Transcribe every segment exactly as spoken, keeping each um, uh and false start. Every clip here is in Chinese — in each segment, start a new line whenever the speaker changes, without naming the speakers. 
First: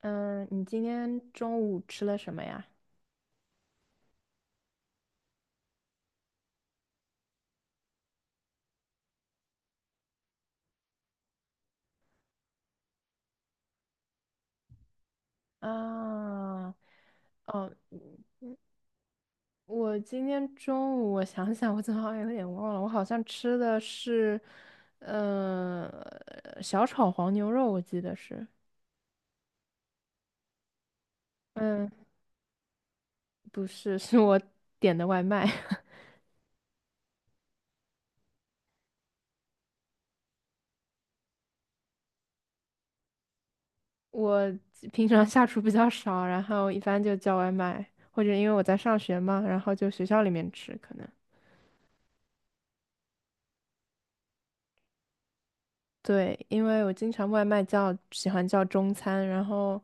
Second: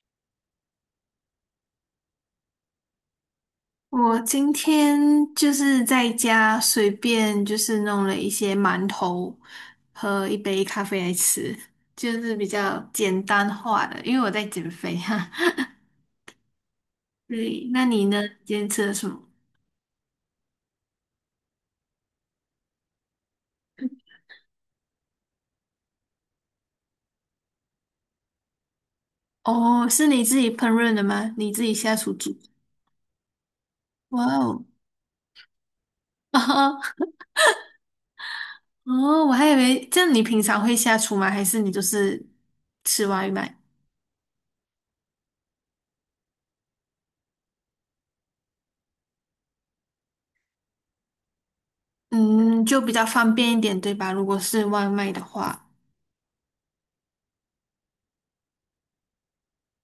嗯，你今天中午吃了什么呀？
我今天就是在家随便就是弄了一些馒头和一杯咖啡来吃，就是比较简单化的，因为我在减肥哈。
啊，
对，
哦，
那你呢？今天吃了什么？
我今天中午我想想，我怎么好像有点忘了，我好像吃的是，呃，小炒黄牛肉，我记得是，
哦，是你自己烹饪的吗？你自己
嗯，
下厨煮？
不是，是
哇
我
哦，
点的外卖。
哦，哦我还以为这样你平常会下厨吗？还是你就是吃外卖？
我平常下厨比较少，然后一般就叫外卖，或者因为我在上学嘛，然后就学校里面吃可能。
嗯，就比较方便一点，对吧？如果是外卖的话。
对，因为我经常外卖叫，喜欢叫中餐，然后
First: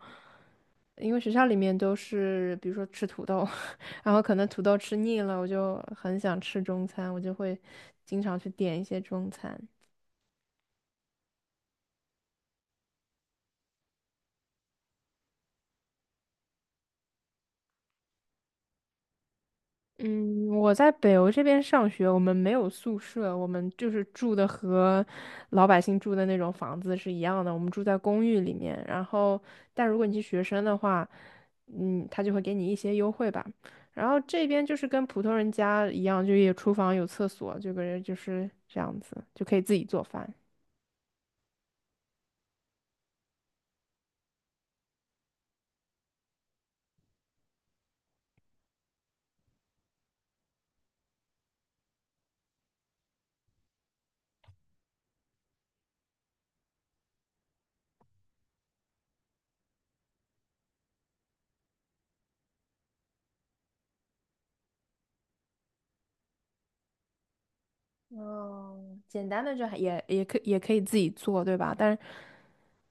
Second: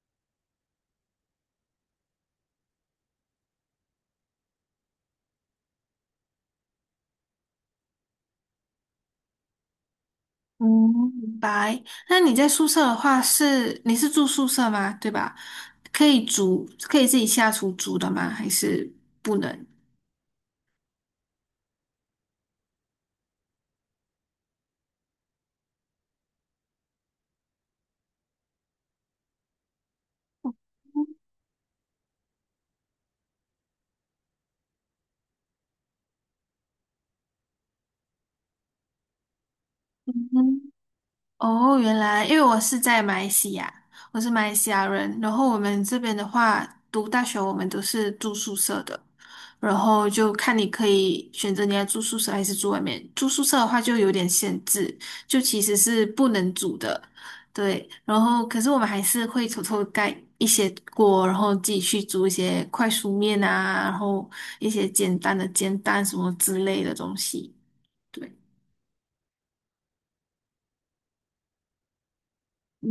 因为学校里面都是，比如说吃土豆，然后可能土豆吃腻了，我就很想吃中餐，我就会经常去点一些中餐。
嗯，明白。那你在宿舍的话是，你是住宿舍吗？对吧？可以煮，可以自己下厨煮的吗？还是不能？
嗯，我在北欧这边上学，我们没有宿舍，我们就是住的和老百姓住的那种房子是一样的，我们住在公寓里面。然后，但如果你是学生的话，嗯，他就会给你一些优惠吧。然后这边就是跟普通人家一样，就有厨房有厕所，这个人就是这样子，就可以自己做饭。
嗯，哦，原来，因为我是在马来西亚，我是马来西亚人，然后我们这边的话，读大学我们都是住宿舍的，然后就看你可以选择你要住宿舍还是住外面。住宿舍的话就有点限制，就其实是不能煮的。对。然后可是我们还是会偷偷盖一些锅，然后自己去煮一些快熟面啊，然后一些简单的煎蛋什么之类的东西。对。
哦，简单的就还也也可也可以自己做，对吧？但是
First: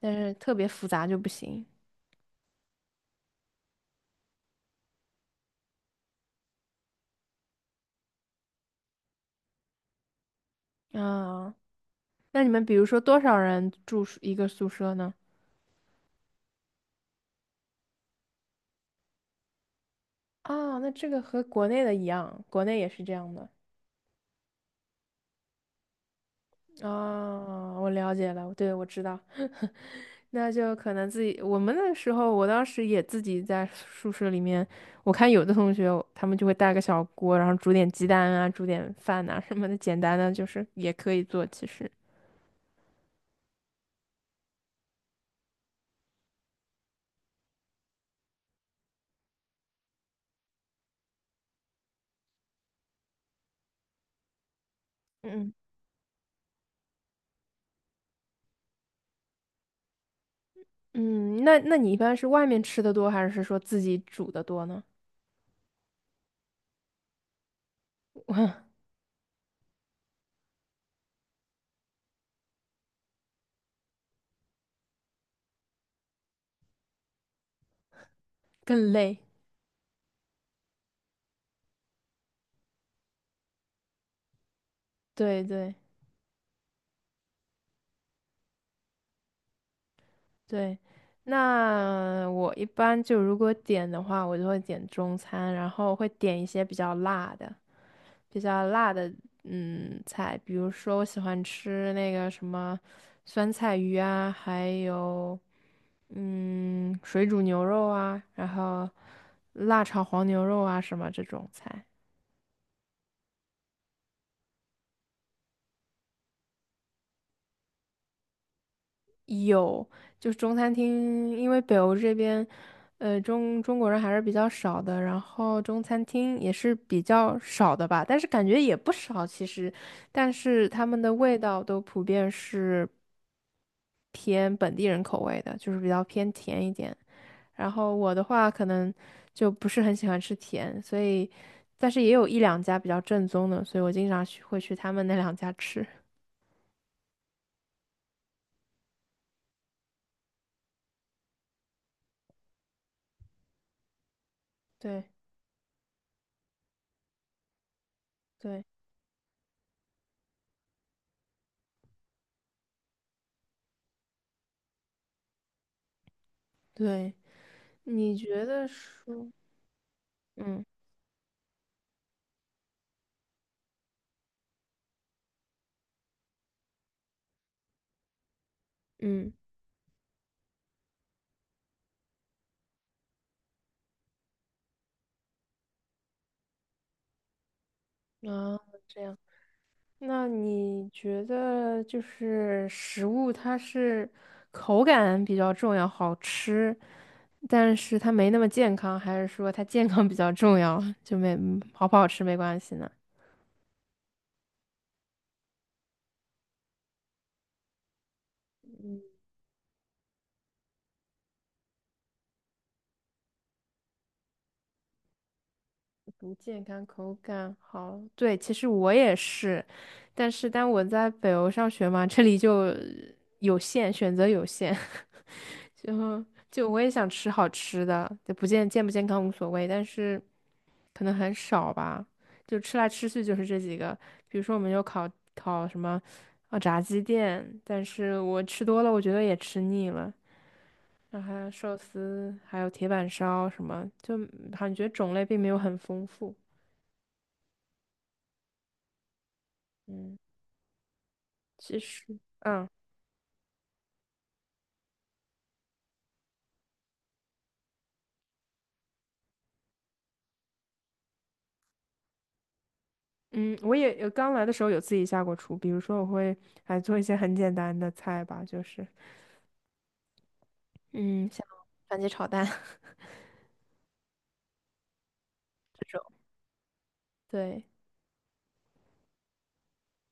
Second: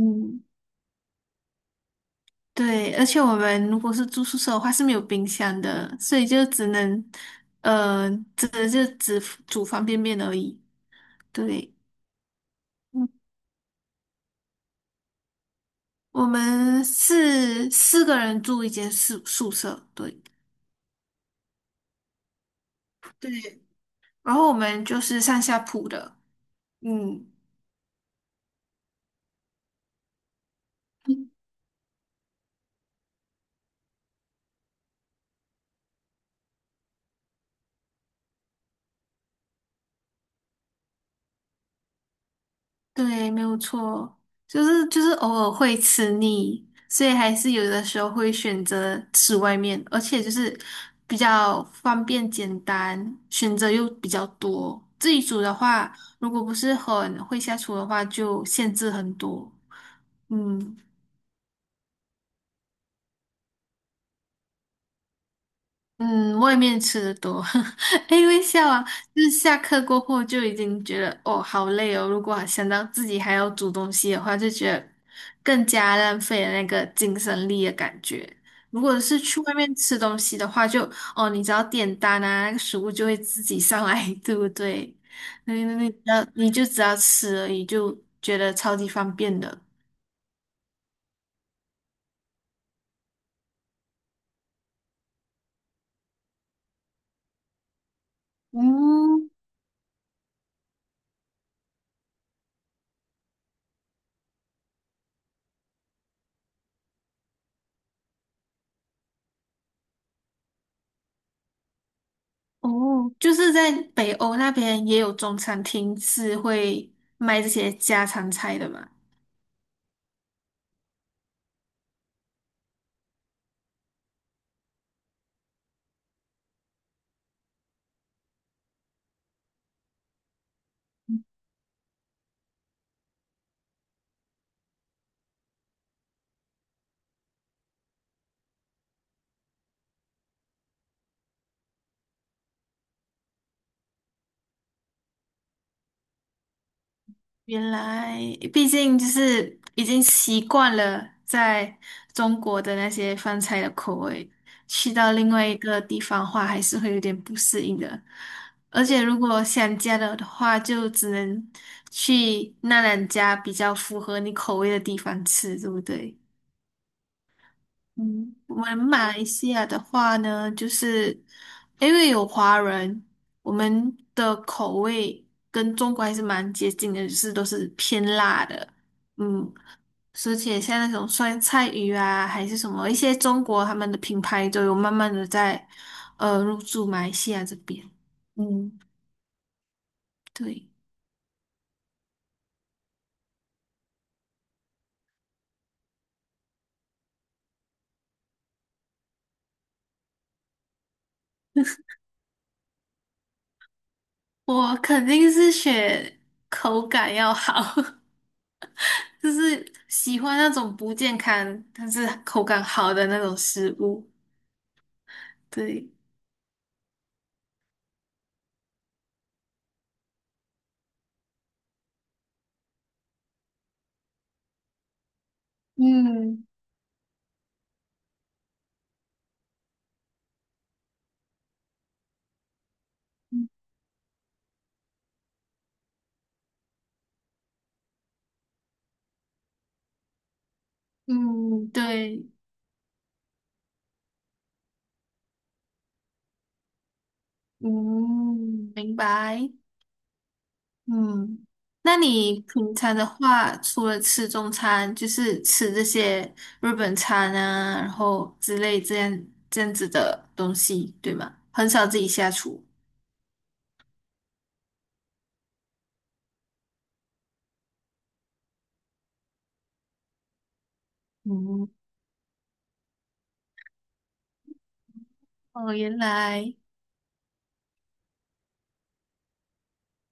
但是特别复杂就不行。
对，而且我们如果是住宿舍的话是没有冰箱的，所以就只能，呃，只能就只煮方便面而已。
啊，
对，
那你们比如说多
嗯，
少人住宿一个宿舍呢？
我们是四个人住一间宿宿舍，对
啊，那这个和国内的一样，国内也是这
对。
样的。
然后我们就是上下铺的。嗯。
啊，我了解了，对，我知道。那就可能自己，我们那时候，我当时也自己在宿舍里面，我看有的同学他们就会带个小锅，然后煮点鸡蛋啊，煮点饭呐、什么的，简单的就是也可以做，其实。
对，没有错，就是就是偶尔会吃腻，所以还是有的时候会选择吃外面，而且就是比较方便简单，选择又比较多。自己煮
嗯。
的话，如果不是很会下厨的话，就限制很多。嗯。
嗯，那那你一般是外面吃的多，还是说自己煮的多呢？
嗯，外面吃的多，哎，微笑啊，就是下课过后就已经觉得哦好累哦，如果还想到自己还要煮东西的话，就觉得更加浪费了那个精神力的感觉。
更
如果是
累。
去外面吃东西的话就，哦，你只要点单啊，那个食物就会自己上来，对不对？
对
那
对
那那你只要你就只要吃而已，就觉得超级方便的。
对，那我一般就如果点的话，我就会点中餐，然后会点一些比较辣的、比较辣的
嗯。
嗯菜，比如说我喜欢吃那个什么酸菜鱼啊，还有嗯水煮牛肉啊，然后辣炒黄牛肉啊什么这种菜。
哦，就是在北欧那边也有中餐厅是会卖这些家常菜的嘛。
有，就是中餐厅，因为北欧这边，呃，中中国人还是比较少的，然后中餐厅也是比较少的吧，但是感觉也不少其实，但是他们的味道都普遍是偏本地人口味的，就是比较偏甜一点。然后我的话可能就不是很喜欢吃甜，所以，但是也有一两家比较正宗的，所以我经常去会去他们那两家吃。
原来，毕竟就是已经习惯了在中国的那些饭菜的口味，去
对
到另外一个地方的话，还是会有点不适应的。
对
而且如果想家的话，就只能去那两家比较符合你口味的地方吃，对不对？
对，你
嗯，
觉
我
得
们马来
说？
西亚的话呢，
嗯。
就是因为有华人，我们的口味跟中国还是蛮接近的，就是都是偏辣的。
嗯。
嗯，而且像那种酸菜鱼啊，还是什么一些中国他们的品牌都有慢慢的在呃入驻马来西亚这边。
啊，
嗯，
这样，那
对，
你觉得就是食物它是口感比较重要，好吃，但是它没那么健康，还是说它健康比较重要，就没，嗯好不好吃没关系呢？
我肯定是选口感要好。就是喜欢那种不健康但是口感好的那种食物。对。
不健康，口感好。对，其实我也是，但是但我在北欧上学嘛，这里就有限，选择有限，就
嗯
就我也想吃好吃的，就不健健不健康无所谓，但是可能很少吧，就吃来吃去就是这几个，比如说我们有烤烤什么啊炸鸡店，但是我吃多了，我觉得也吃腻了。然后还有
嗯。
寿
对。
司，还有铁板烧什么，就感觉种类并没有很丰富。
嗯，明白。
嗯，
嗯，
其
那
实，
你
嗯
平常的话，除了吃中餐，就是吃这些日本餐啊，然后之类这样这样子的东西，对吗？很少自己下厨。
嗯，我也有刚来的时候有自己下过厨，比如说我会还做一些很简单的菜吧，就是嗯，像
嗯，
番茄炒蛋
哦，
这
原
种，
来。
对，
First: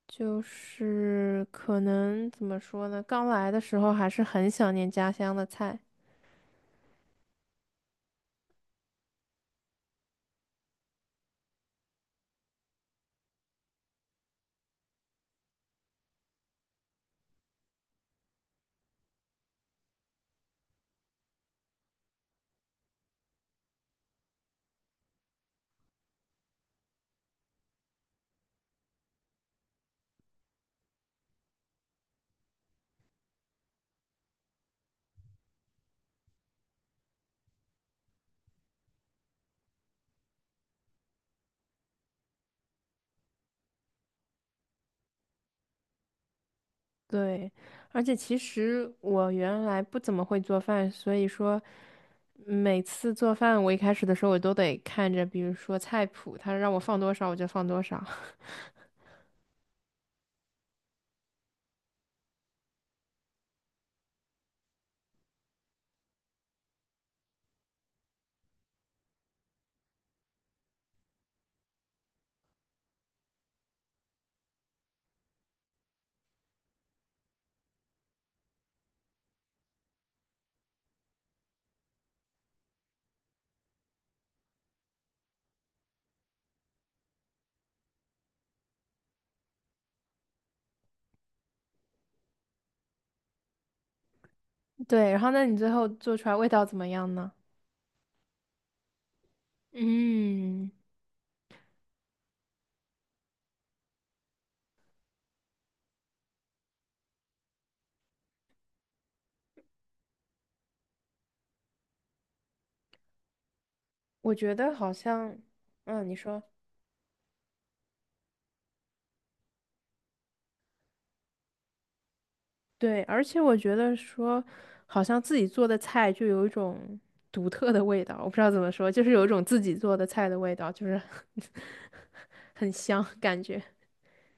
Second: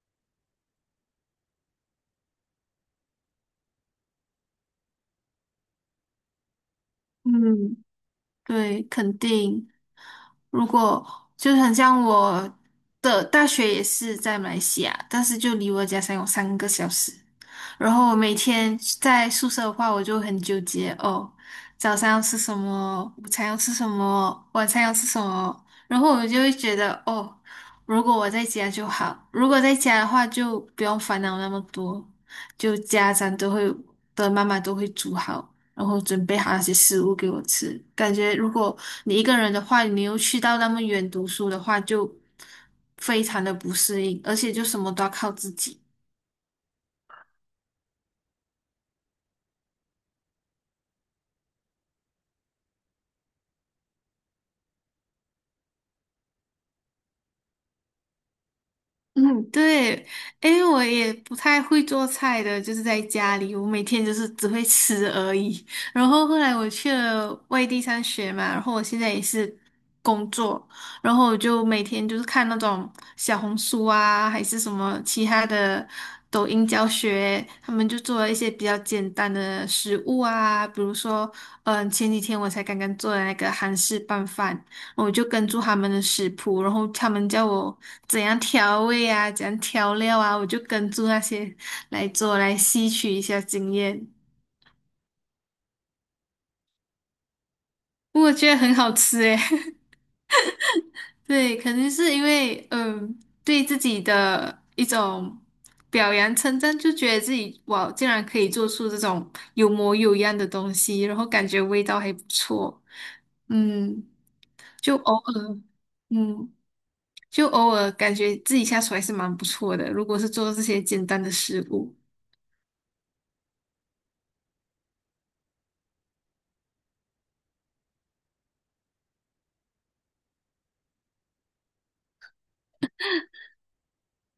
就是可能怎么说呢？刚来的时候还是很想念家乡的菜，
嗯，对，肯定。如果就很像我的大学也是在马来西亚，但是就离我的家乡有三个小时。然后我每天在宿舍的话，我就很纠结哦，早上要吃什么，午餐要吃什么，晚餐要吃什么。然后我就会觉得哦，如果我在家就好，如果在家的话就不用烦恼那么多，就家长都会的妈妈都会煮好，然后准备好那些食物给我吃。感觉如果你一个人的话，你又去到那么远读书的话，就非常的不适应，而且就什么都要靠自己。
对，而且其实我原来不怎么会做饭，所以说每次做饭，我一开始的时候我都得看着，比如说菜谱，他让我放多少我就放多少。
嗯，对，诶，我也不太会做菜的，就是在家里，我每天就是只会吃而已。然后后来我去了外地上学嘛，然后我现在也是工作，然后我就每天就是看那种小红书啊，还是什么其他的抖音教学，他们就做了一些比较简单的食物啊，比如说，嗯，前几天我才刚刚做的那个韩式拌饭。我就跟住他们的食谱，然后他们叫我怎样调味啊，怎样调料啊，我就跟住那些来做，来吸取一下经验。
对，然后那你最后做出来味道怎么样呢？
我觉得很好吃诶。
嗯，
对，肯定是因为嗯，对自己的一种表扬称赞，就觉得自己哇，竟然可以做出这种有模有样的东西，然后感觉味道还不错。嗯，
我觉得好
就偶
像，
尔。
嗯，你说
嗯。就偶尔感觉自己下厨还是蛮不错的。如果是做这些简单的食物，
对，而且我觉得说，好像自己做的菜就有一种独特的味道，我不知道怎么说，就是有一种自己做的菜的味道，就是 很香感觉。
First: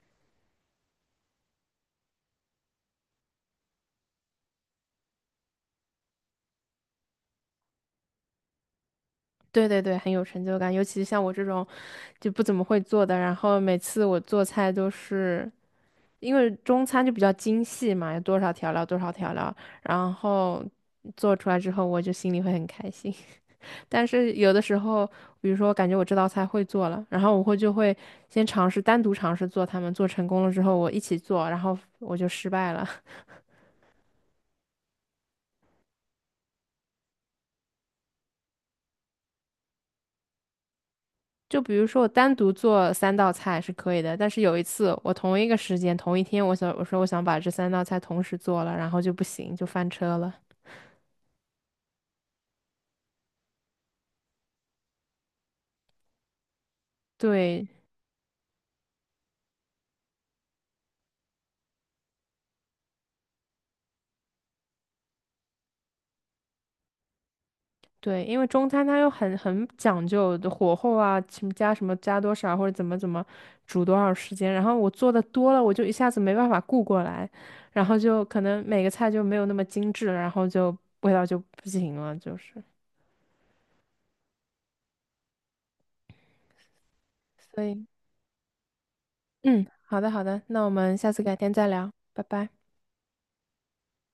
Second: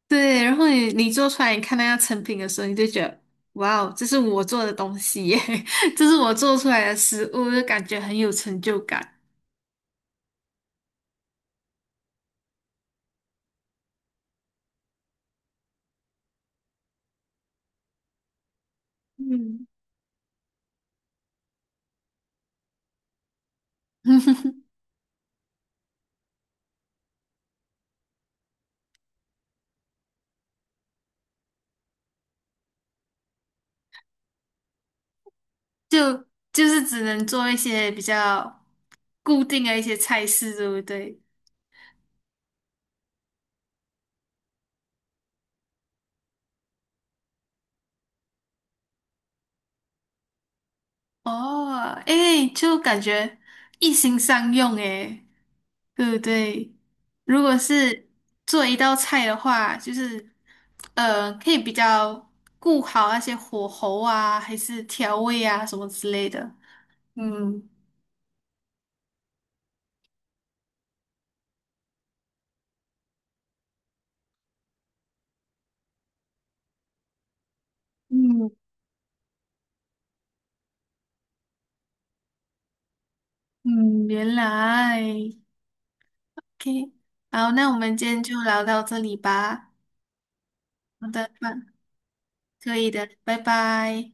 对。然后你你做出来，你看那样成品的时候，你就觉得哇哦，这是我做的东西耶，这是我做出来的食物，就感觉很有成就感。
对对对，很有成就感，尤其像我这种就不怎么会做的，然后每次我做菜都是。因为中餐就比较精细嘛，有多少调料多少调料，
嗯。
然后做出来之后，我就心里会很开心。但是有 的时候，比如说我感觉我这道菜会做了，然后我会就会先尝试单独尝试做它们，做成功了之后我一起做，然后我就失败了。
就就是只能做一些比较固定的一些菜式，对不对？
就比如说我单独做三道菜是可以的，但是有一次我同一个时间同一天，我想我说我想把这三道菜同时做了，然后就不行，就翻车了。
哦，诶，就感觉一心上用诶。对不对？如果
对，
是做一道菜的话，就是呃，可以比较顾好那些火候啊，还是调味啊什么之类的。嗯。
对，因为中餐它又很很讲究的火候啊，什么加什么加多少或者怎么怎么煮多少时间，然后我做的多了，我就一下子没办法顾过来，然后就可
嗯。
能每个菜就没有那么精致了然后就味道就不行了，就是。
嗯，原来，OK，好，
所
那我
以，
们今天就聊到这里
嗯，
吧。
好的好的，那我们
好
下次
的，
改
吧
天再聊，拜拜。
可以的，拜拜。